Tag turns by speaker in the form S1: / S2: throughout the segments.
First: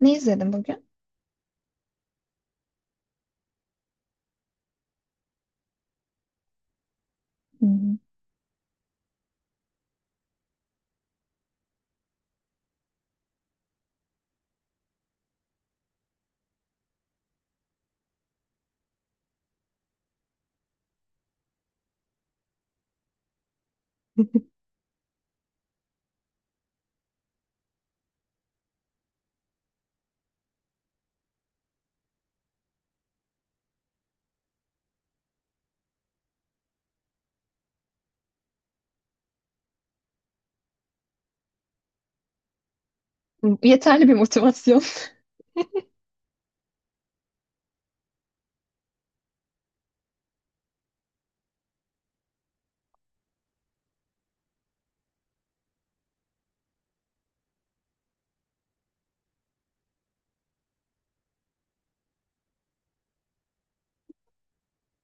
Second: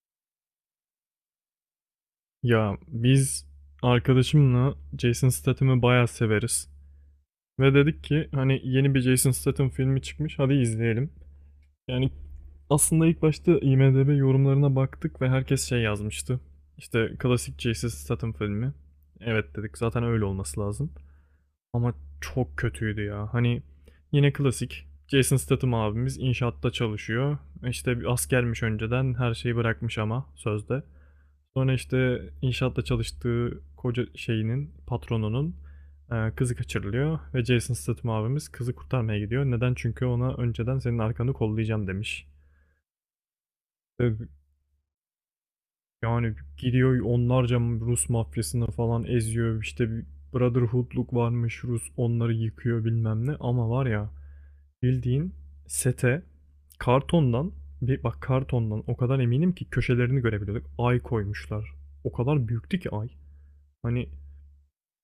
S1: Ne izledin bugün?
S2: Ya biz arkadaşımla Jason Statham'ı bayağı severiz. Ve
S1: Hmm.
S2: dedik ki hani yeni bir Jason Statham filmi çıkmış hadi izleyelim. Yani aslında ilk başta IMDb yorumlarına baktık ve herkes şey yazmıştı. İşte klasik Jason Statham filmi. Evet dedik zaten öyle olması lazım. Ama çok kötüydü ya. Hani yine klasik Jason Statham abimiz inşaatta çalışıyor. İşte bir askermiş önceden her şeyi bırakmış ama sözde. Sonra işte inşaatta çalıştığı koca şeyinin, patronunun kızı kaçırılıyor ve Jason Statham abimiz kızı kurtarmaya gidiyor. Neden? Çünkü ona önceden senin arkanı kollayacağım demiş.
S1: Yeterli
S2: Ve
S1: bir motivasyon.
S2: Yani gidiyor onlarca Rus mafyasını falan eziyor. İşte bir Brotherhood'luk varmış Rus onları yıkıyor bilmem ne. Ama var ya bildiğin sete kartondan bir bak kartondan o kadar eminim ki köşelerini görebiliyorduk. Ay koymuşlar. O kadar büyüktü ki ay. Hani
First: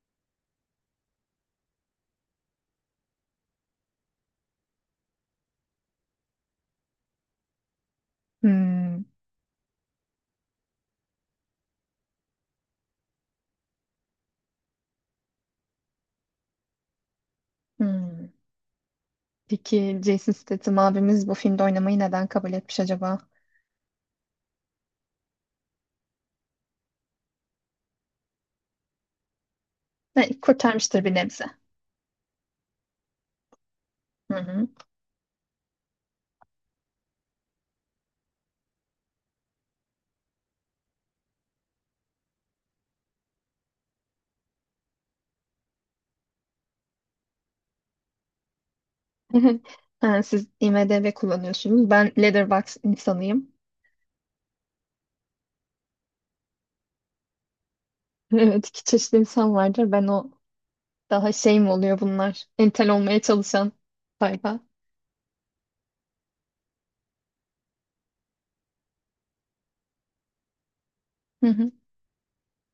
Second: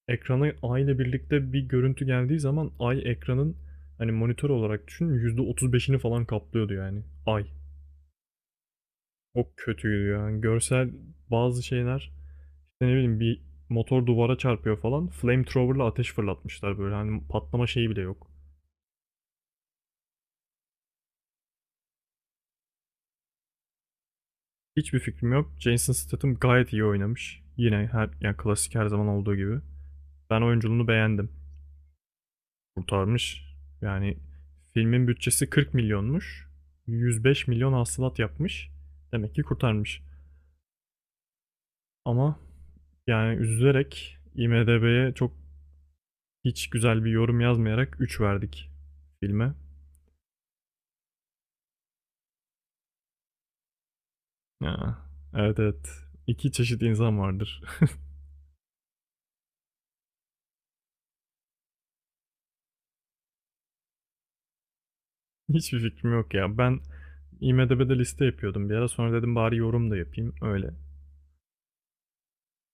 S2: ekrana ay ile birlikte bir görüntü geldiği zaman ay ekranın hani monitör olarak düşün %35'ini falan kaplıyordu yani ay.
S1: Hmm,
S2: O kötüydü yani. Görsel bazı şeyler işte ne bileyim bir motor duvara çarpıyor falan. Flamethrower'la ateş fırlatmışlar böyle hani patlama şeyi bile yok.
S1: hmm. Peki Jason Statham abimiz bu filmde oynamayı neden kabul etmiş acaba?
S2: Hiçbir fikrim yok. Jason Statham gayet iyi oynamış. Yine her yani klasik her zaman olduğu gibi.
S1: Ne,
S2: Ben oyunculuğunu
S1: kurtarmıştır bir
S2: beğendim.
S1: nebze.
S2: Kurtarmış. Yani
S1: Hı hı.
S2: filmin bütçesi 40 milyonmuş. 105 milyon hasılat yapmış. Demek ki kurtarmış. Ama yani üzülerek IMDb'ye çok hiç güzel bir yorum yazmayarak 3 verdik filme.
S1: Ha, siz IMDb kullanıyorsunuz. Ben Letterboxd insanıyım.
S2: Ya, evet evet. İki çeşit insan vardır.
S1: Evet, iki çeşitli insan vardır. Ben o daha şey mi oluyor bunlar? Entel olmaya çalışan sayfa.
S2: Hiçbir fikrim yok ya. Ben IMDb'de liste yapıyordum bir ara. Sonra dedim bari yorum da yapayım. Öyle.
S1: Hı hı.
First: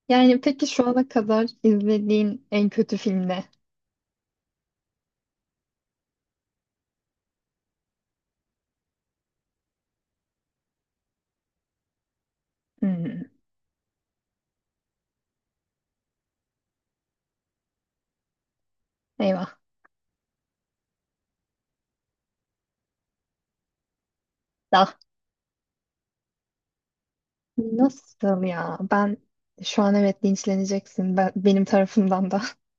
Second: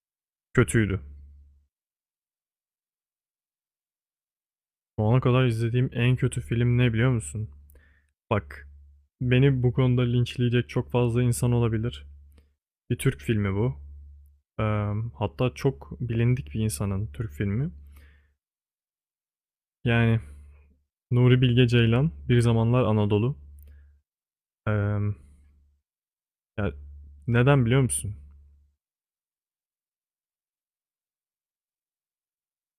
S1: Yani peki şu
S2: Kötüydü.
S1: ana kadar izlediğin en kötü film ne?
S2: Şu ana kadar izlediğim en kötü film ne biliyor musun? Bak, beni bu konuda linçleyecek çok fazla insan olabilir. Bir Türk
S1: Hmm.
S2: filmi bu. Hatta çok bilindik bir insanın Türk filmi.
S1: Eyvah.
S2: Yani Nuri Bilge Ceylan, Bir Zamanlar Anadolu. Ee, ya neden biliyor musun?
S1: Nasıl ya? Ben şu an evet linçleneceksin. Benim tarafımdan da.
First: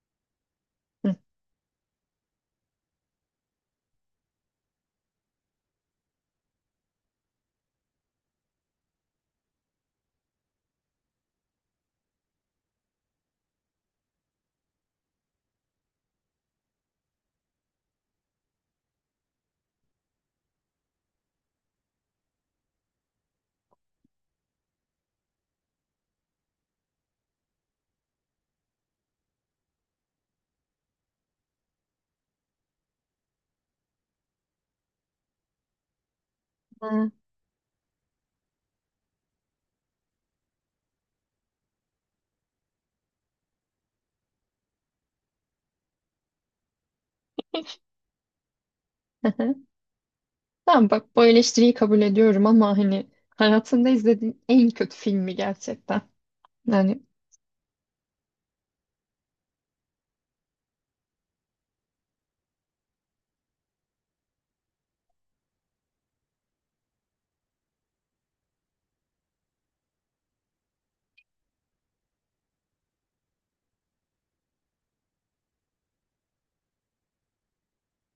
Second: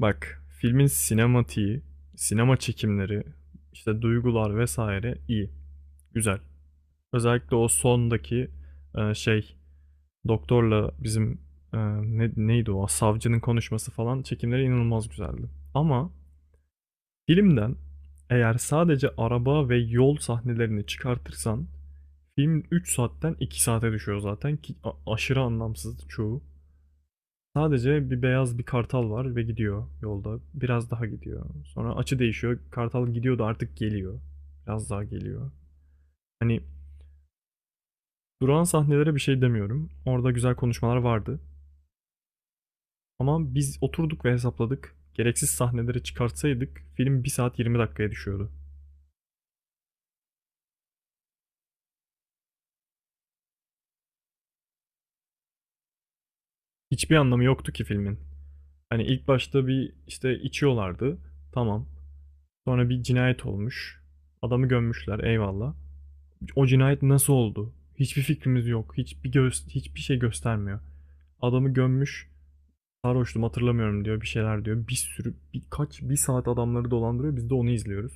S2: Bak, filmin
S1: Hı.
S2: sinematiği, sinema çekimleri, işte duygular vesaire iyi, güzel. Özellikle o sondaki şey, doktorla bizim ne, neydi o, savcının konuşması falan çekimleri inanılmaz güzeldi. Ama filmden eğer sadece araba ve yol sahnelerini çıkartırsan film 3 saatten 2 saate düşüyor zaten ki aşırı anlamsız çoğu. Sadece bir beyaz bir kartal var ve gidiyor yolda. Biraz daha gidiyor. Sonra açı değişiyor. Kartal gidiyordu artık geliyor. Biraz daha geliyor. Hani
S1: Ha,
S2: duran sahnelere bir şey demiyorum. Orada güzel konuşmalar vardı. Ama biz oturduk ve hesapladık. Gereksiz sahneleri çıkartsaydık film 1 saat 20 dakikaya düşüyordu.
S1: hı hı. Tamam bak bu eleştiriyi kabul ediyorum ama hani hayatında izlediğin en kötü filmi gerçekten. Yani
S2: Hiçbir anlamı yoktu ki filmin. Hani ilk başta bir işte içiyorlardı. Tamam. Sonra bir cinayet olmuş. Adamı gömmüşler. Eyvallah. O cinayet nasıl oldu? Hiçbir fikrimiz yok. Hiçbir göz, hiçbir şey göstermiyor. Adamı gömmüş. Sarhoştum hatırlamıyorum diyor. Bir şeyler diyor. Bir sürü birkaç bir saat adamları dolandırıyor. Biz de onu izliyoruz.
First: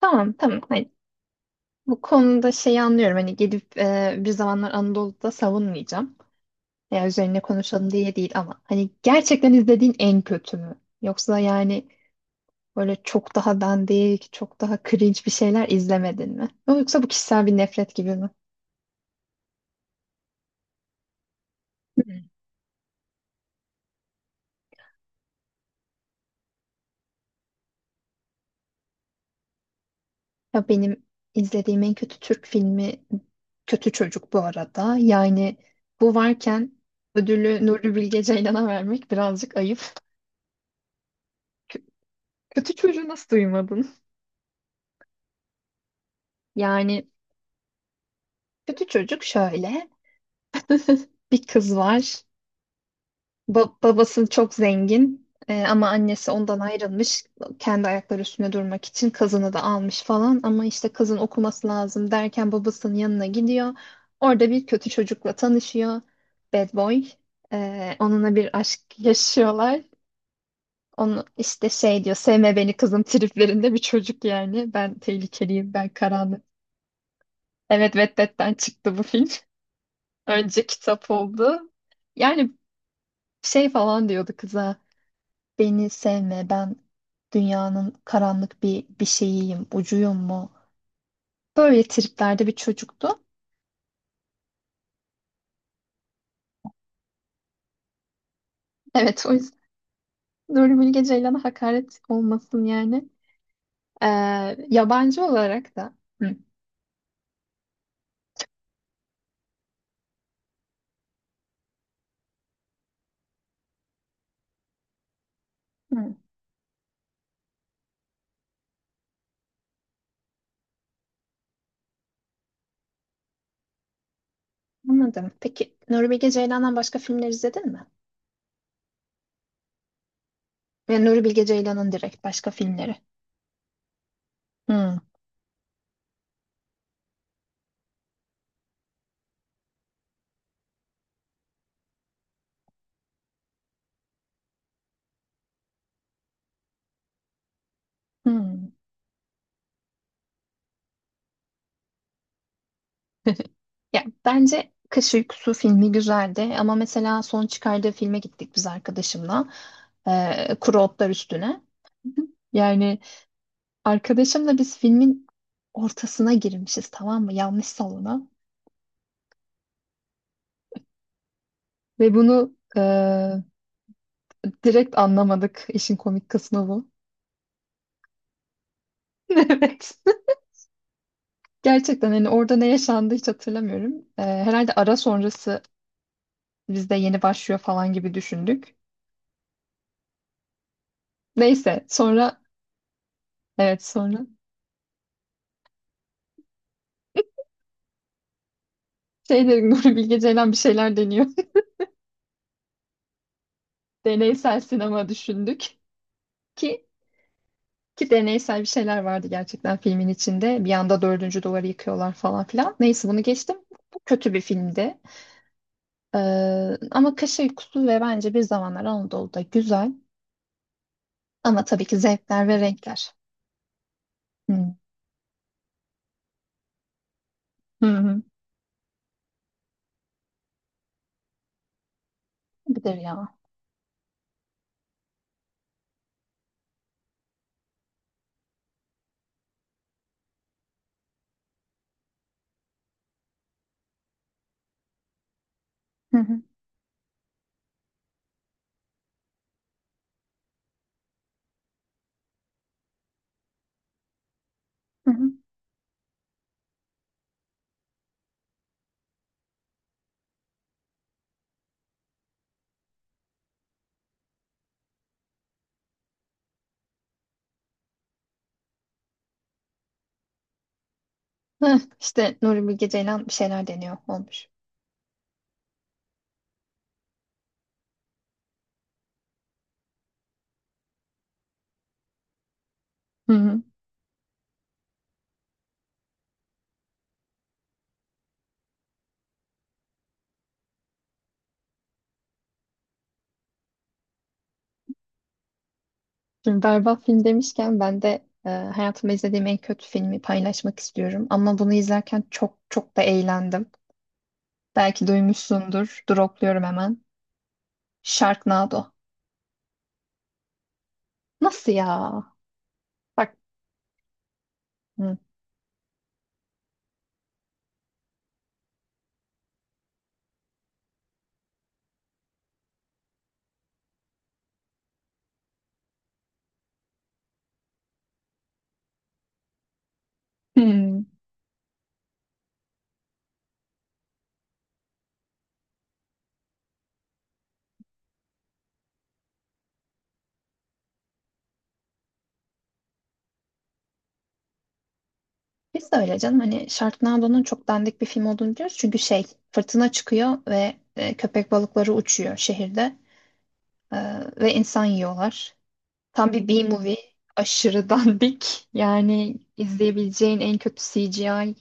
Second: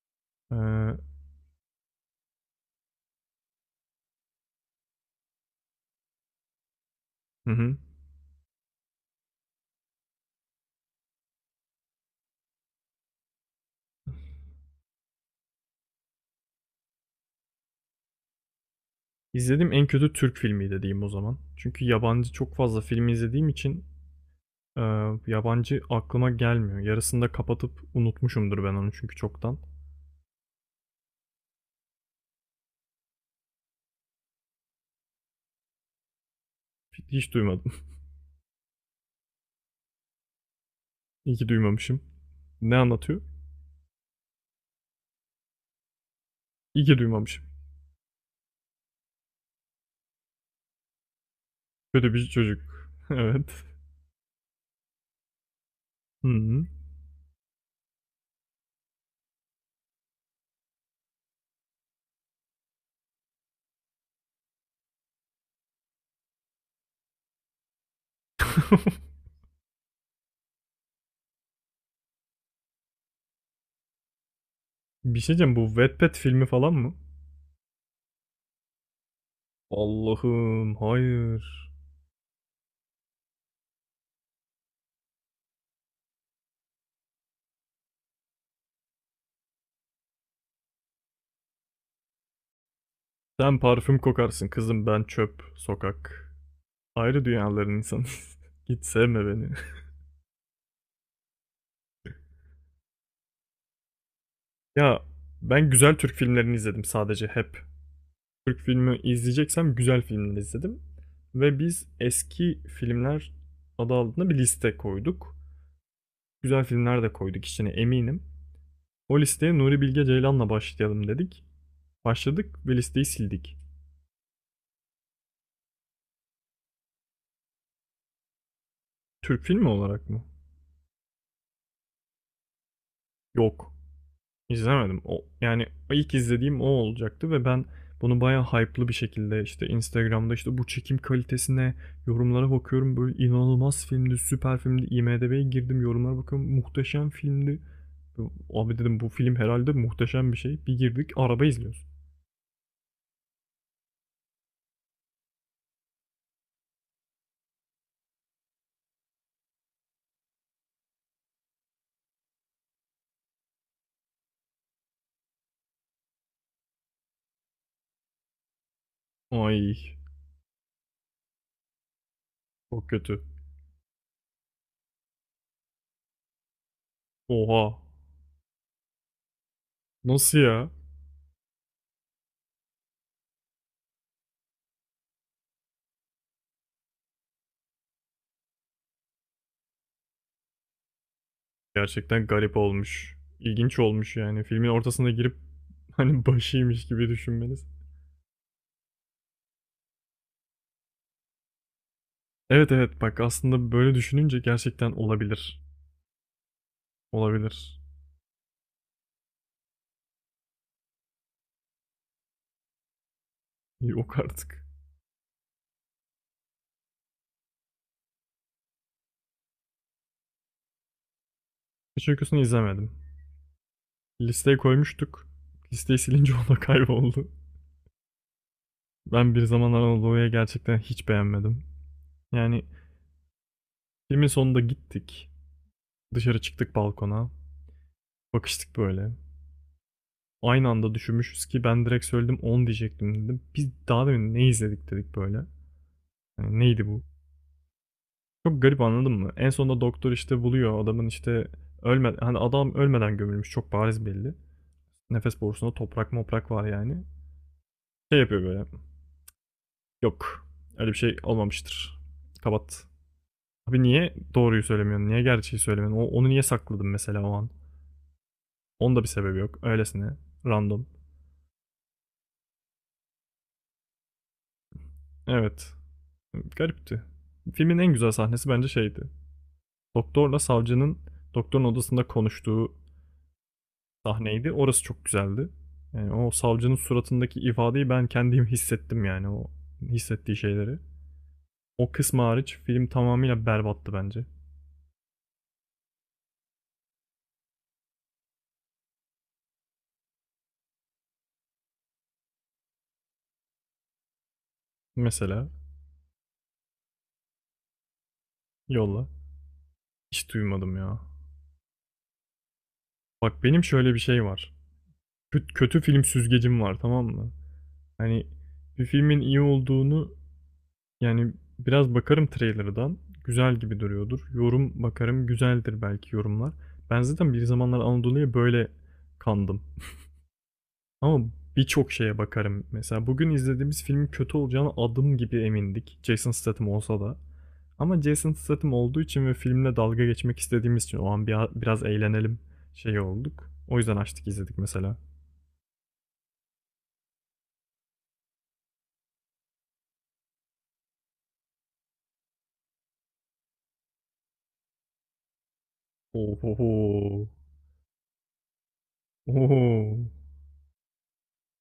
S1: tamam hani
S2: Ee,
S1: bu konuda şeyi anlıyorum hani gidip bir zamanlar Anadolu'da savunmayacağım. Ya üzerine
S2: hı hı.
S1: konuşalım diye değil ama hani gerçekten izlediğin en kötü mü? Yoksa yani böyle çok daha dandik, çok daha cringe bir şeyler izlemedin mi? Yoksa bu kişisel bir nefret gibi mi?
S2: İzlediğim en kötü Türk filmiydi diyeyim o zaman. Çünkü
S1: Hmm.
S2: yabancı çok fazla film izlediğim için e, yabancı aklıma gelmiyor. Yarısında kapatıp unutmuşumdur ben onu çünkü çoktan.
S1: Ya benim izlediğim en kötü Türk filmi Kötü Çocuk bu arada. Yani bu varken
S2: Hiç
S1: ödülü
S2: duymadım.
S1: Nuri Bilge Ceylan'a vermek birazcık ayıp.
S2: İyi ki
S1: Kö-
S2: duymamışım.
S1: Kötü
S2: Ne
S1: çocuğu
S2: anlatıyor?
S1: nasıl duymadın?
S2: İyi ki
S1: Yani
S2: duymamışım.
S1: kötü çocuk şöyle. Bir kız
S2: Kötü
S1: var.
S2: bir çocuk. Evet.
S1: Babası çok zengin ama
S2: Hı
S1: annesi ondan
S2: hı.
S1: ayrılmış. Kendi ayakları üstüne durmak için kızını da almış falan. Ama işte kızın okuması lazım derken babasının yanına gidiyor. Orada bir kötü çocukla tanışıyor. Bad boy. Onunla bir aşk yaşıyorlar. Onu işte şey diyor sevme beni kızım triplerinde bir çocuk yani. Ben
S2: Bir şey diyeceğim, bu
S1: tehlikeliyim ben
S2: Wattpad
S1: karanlık.
S2: filmi falan mı?
S1: Evet, Wattpad'den çıktı bu film. Önce
S2: Allah'ım
S1: kitap oldu.
S2: hayır.
S1: Yani şey falan diyordu kıza. Beni sevme, ben dünyanın karanlık bir şeyiyim, ucuyum mu? Böyle triplerde bir çocuktu.
S2: Sen parfüm kokarsın kızım, ben çöp, sokak. Ayrı dünyaların insanıyız. Git
S1: Evet,
S2: sevme
S1: o
S2: beni.
S1: yüzden Nuri Bilge Ceylan'a hakaret olmasın yani. Ee,
S2: Ya,
S1: Yabancı
S2: ben
S1: olarak da.
S2: güzel Türk
S1: Hı.
S2: filmlerini izledim sadece hep. Türk filmi izleyeceksem güzel filmleri izledim. Ve biz eski filmler adı altında bir liste koyduk.
S1: Hı,
S2: Güzel filmler de koyduk içine eminim. O listeye Nuri Bilge Ceylan'la başlayalım dedik. Başladık ve listeyi sildik.
S1: anladım. Peki Nuri Bilge Ceylan'dan başka filmler izledin mi?
S2: Türk filmi olarak mı?
S1: Yani Nuri Bilge Ceylan'ın direkt başka filmleri.
S2: Yok.
S1: Hı.
S2: İzlemedim. O, yani ilk izlediğim o olacaktı ve ben bunu bayağı hype'lı bir şekilde işte Instagram'da işte bu çekim kalitesine yorumlara bakıyorum. Böyle inanılmaz filmdi, süper filmdi. IMDb'ye girdim yorumlara bakıyorum. Muhteşem filmdi.
S1: Hı.
S2: Abi dedim bu film herhalde muhteşem bir şey. Bir girdik araba izliyoruz.
S1: Ya bence Kış Uykusu filmi güzeldi ama mesela son çıkardığı filme gittik biz arkadaşımla. Kuru Otlar Üstüne. Yani arkadaşımla biz filmin ortasına girmişiz tamam mı? Yanlış salona.
S2: Ay
S1: Ve bunu
S2: çok kötü.
S1: direkt anlamadık. İşin komik kısmı bu.
S2: Oha.
S1: Evet.
S2: Nasıl ya?
S1: Gerçekten hani orada ne yaşandı hiç hatırlamıyorum. Herhalde ara sonrası bizde yeni başlıyor falan gibi düşündük. Neyse
S2: Gerçekten
S1: sonra
S2: garip olmuş. İlginç
S1: evet
S2: olmuş
S1: sonra
S2: yani. Filmin ortasına girip hani başıymış gibi düşünmeniz.
S1: şey dedim. Nuri Bilge Ceylan bir şeyler deniyor.
S2: Evet evet bak aslında böyle düşününce
S1: Deneysel
S2: gerçekten
S1: sinema
S2: olabilir.
S1: düşündük ki
S2: Olabilir.
S1: ki deneysel bir şeyler vardı gerçekten filmin içinde. Bir anda dördüncü duvarı yıkıyorlar falan filan. Neyse bunu geçtim. Bu
S2: Yok
S1: kötü bir
S2: artık.
S1: filmdi. Ee, Ama Kış Uykusu ve bence Bir Zamanlar Anadolu'da güzel. Ama tabii ki
S2: Hiç uykusunu
S1: zevkler ve
S2: izlemedim.
S1: renkler.
S2: Listeye
S1: Hı
S2: koymuştuk. Listeyi silince o da kayboldu.
S1: hı. Hı.
S2: Ben bir zamanlar Anadolu'ya gerçekten hiç beğenmedim. Yani
S1: Budur ya.
S2: filmin sonunda gittik. Dışarı çıktık balkona. Bakıştık böyle. Aynı anda düşünmüşüz ki ben direkt söyledim 10 diyecektim dedim. Biz daha demin ne izledik dedik böyle.
S1: Hı hı.
S2: Yani neydi bu? Çok garip anladın mı? En sonunda doktor işte buluyor adamın işte ölme hani adam ölmeden gömülmüş çok bariz belli.
S1: Hı hı.
S2: Nefes borusunda toprak moprak var yani. Şey yapıyor böyle. Yok. Öyle bir şey olmamıştır. Kapat. Abi niye doğruyu söylemiyorsun? Niye gerçeği söylemiyorsun? Onu niye sakladın mesela o an? Onun da bir sebebi yok. Öylesine. Random.
S1: Heh, İşte Nuri Bilge Ceylan bir şeyler deniyor olmuş.
S2: Evet. Garipti. Filmin en güzel sahnesi bence şeydi. Doktorla savcının doktorun odasında konuştuğu
S1: Hı hı.
S2: sahneydi. Orası çok güzeldi. Yani o savcının suratındaki ifadeyi ben kendim hissettim yani o hissettiği şeyleri. O kısmı hariç film tamamıyla berbattı bence.
S1: Şimdi berbat film demişken ben de hayatımda izlediğim en kötü filmi paylaşmak istiyorum. Ama bunu izlerken çok çok da eğlendim. Belki
S2: Mesela
S1: duymuşsundur. Dropluyorum hemen. Sharknado.
S2: yolla. Hiç duymadım ya.
S1: Nasıl ya?
S2: Bak
S1: Bak.
S2: benim şöyle bir şey var.
S1: Hı.
S2: Kötü, kötü film süzgecim var tamam mı? Hani bir filmin iyi olduğunu yani biraz bakarım trailer'dan. Güzel gibi duruyordur. Yorum bakarım güzeldir belki yorumlar. Ben zaten bir zamanlar Anadolu'ya böyle kandım.
S1: Hmm.
S2: Ama birçok şeye bakarım. Mesela bugün izlediğimiz filmin kötü olacağına adım gibi emindik. Jason Statham olsa da. Ama Jason Statham olduğu için ve filmle dalga geçmek istediğimiz için o an biraz eğlenelim şey olduk. O yüzden açtık izledik mesela.
S1: Biz de öyle canım. Hani Sharknado'nun çok dandik bir film olduğunu biliyoruz. Çünkü şey fırtına çıkıyor ve köpek balıkları uçuyor şehirde. E, Ve insan yiyorlar. Tam bir B-movie.
S2: Ohoho.
S1: Aşırı dandik. Yani
S2: Oho.
S1: izleyebileceğin en kötü CGI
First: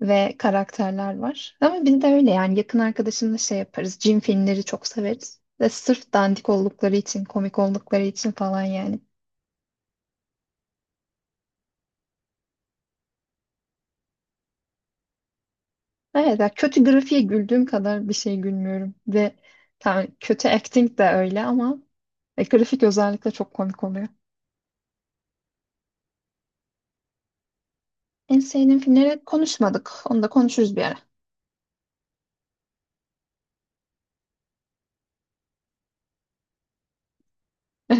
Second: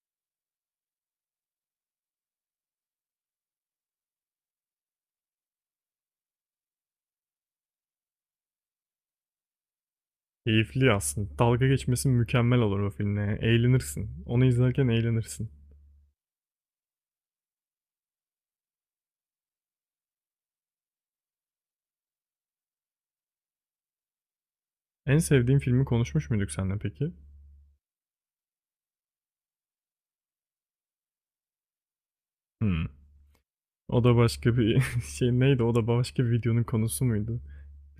S1: ve karakterler var. Ama biz de öyle yani yakın arkadaşımla şey yaparız. Cin filmleri çok severiz. Ve sırf dandik oldukları için, komik oldukları için falan yani.
S2: Keyifli aslında. Dalga geçmesi mükemmel olur o filmle. Eğlenirsin. Onu izlerken eğlenirsin.
S1: Evet, ya kötü grafiğe güldüğüm kadar bir şey gülmüyorum. Ve tamam, kötü acting de öyle ama grafik özellikle çok komik oluyor.
S2: En sevdiğin filmi konuşmuş muyduk seninle peki?
S1: En sevdiğim filmleri konuşmadık. Onu da konuşuruz bir ara.
S2: Hmm. O da başka bir şey neydi? O da başka bir videonun konusu muydu?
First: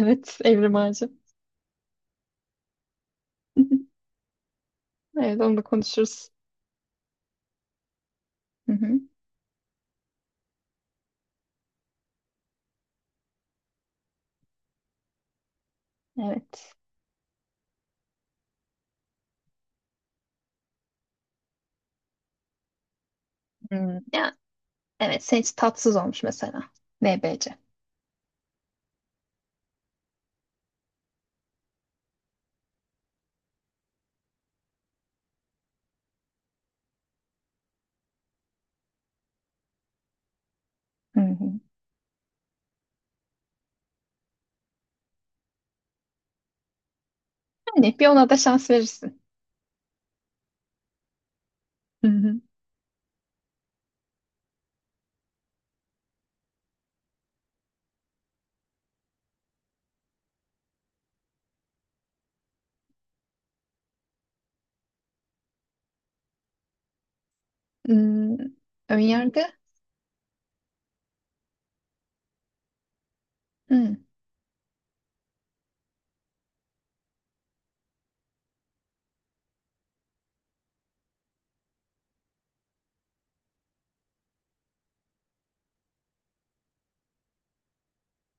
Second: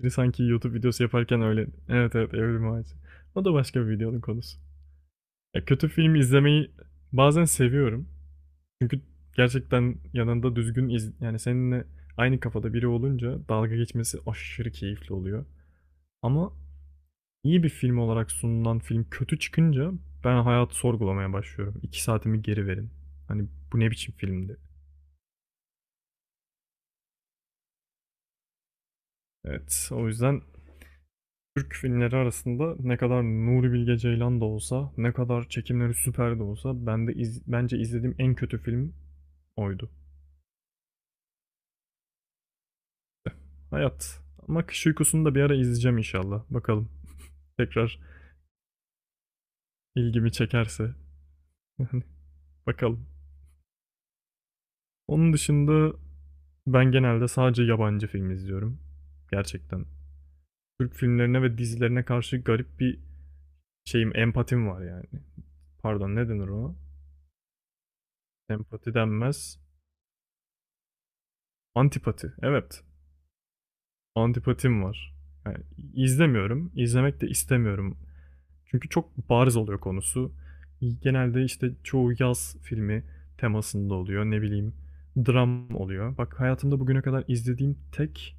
S2: Biri sanki
S1: Evrim
S2: YouTube videosu
S1: Ağacı.
S2: yaparken öyle. Evet evet evrim ağacı. O da başka bir videonun konusu.
S1: Evet, onu da
S2: Ya kötü film
S1: konuşuruz.
S2: izlemeyi bazen seviyorum.
S1: Hı hı.
S2: Çünkü gerçekten yanında düzgün iz yani seninle aynı kafada biri olunca dalga geçmesi aşırı keyifli oluyor. Ama
S1: Evet.
S2: iyi bir film olarak sunulan film kötü çıkınca ben hayatı sorgulamaya başlıyorum. 2 saatimi geri verin. Hani bu ne
S1: Hmm,
S2: biçim
S1: ya,
S2: filmdi?
S1: evet, senin için tatsız olmuş mesela. NBC.
S2: Evet o yüzden Türk filmleri arasında ne kadar Nuri Bilge Ceylan da olsa, ne kadar çekimleri süper de olsa ben de bence izlediğim en kötü film oydu.
S1: Hı hı.
S2: Hayat. Ama Kış Uykusu'nu da bir ara izleyeceğim inşallah. Bakalım.
S1: Yani
S2: Tekrar
S1: bir ona da şans verirsin.
S2: ilgimi çekerse.
S1: Hı hı.
S2: Bakalım. Onun dışında ben genelde sadece yabancı film izliyorum. Gerçekten. Türk filmlerine ve dizilerine karşı garip bir şeyim, empatim var yani. Pardon ne denir ona?
S1: Hmm,
S2: Empati
S1: önyargı?
S2: denmez. Antipati. Evet.
S1: Hı,
S2: Antipatim var. Yani izlemiyorum, izlemek de istemiyorum. Çünkü çok bariz oluyor konusu. Genelde işte çoğu yaz filmi temasında oluyor. Ne bileyim, dram oluyor. Bak hayatımda bugüne kadar izlediğim tek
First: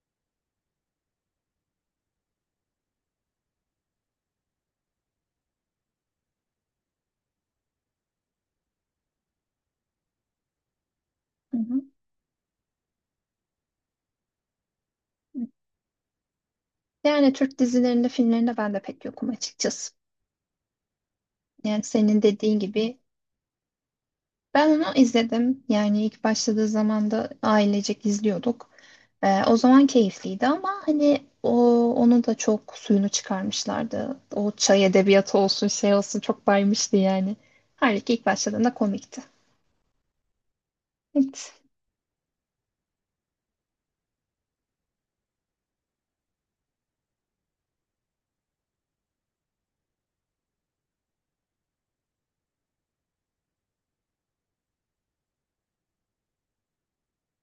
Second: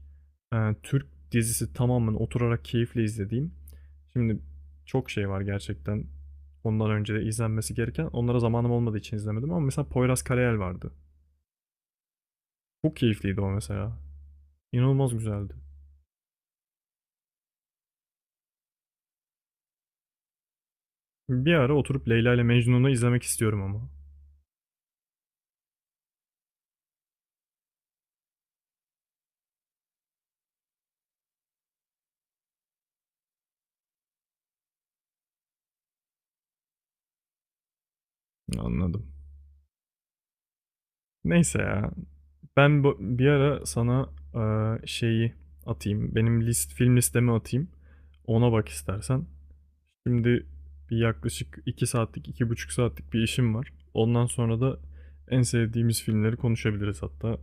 S2: Türk dizisi tamamen oturarak keyifle izlediğim. Şimdi çok şey var gerçekten. Ondan önce de izlenmesi gereken. Onlara zamanım olmadığı için izlemedim ama mesela Poyraz Karayel vardı.
S1: hı hı.
S2: Çok keyifliydi o mesela. İnanılmaz güzeldi.
S1: Yani Türk dizilerinde, filmlerinde ben de pek yokum açıkçası.
S2: Bir ara
S1: Yani
S2: oturup
S1: senin
S2: Leyla ile
S1: dediğin
S2: Mecnun'u
S1: gibi
S2: izlemek istiyorum ama.
S1: ben onu izledim. Yani ilk başladığı zaman da ailecek izliyorduk. O zaman keyifliydi ama hani onu da çok suyunu çıkarmışlardı. O çay edebiyatı olsun şey olsun çok baymıştı yani. Halbuki ilk başladığında
S2: Anladım.
S1: komikti. Evet.
S2: Neyse ya. Ben bu, bir ara sana şeyi atayım. Benim film listemi atayım. Ona bak istersen. Şimdi bir yaklaşık 2 saatlik, 2,5 saatlik bir işim var. Ondan sonra da en sevdiğimiz filmleri konuşabiliriz hatta.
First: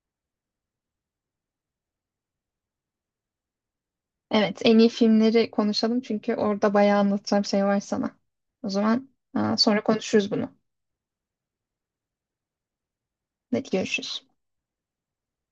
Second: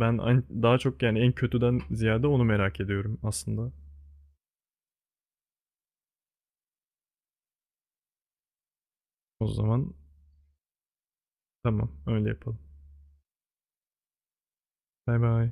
S2: Ben daha çok yani en kötüden ziyade onu merak ediyorum aslında.
S1: Evet, en iyi filmleri konuşalım çünkü orada bayağı anlatacağım şey var sana. O zaman
S2: O
S1: aa, sonra
S2: zaman
S1: konuşuruz bunu.
S2: tamam öyle yapalım.
S1: Hadi görüşürüz.
S2: Bay bay.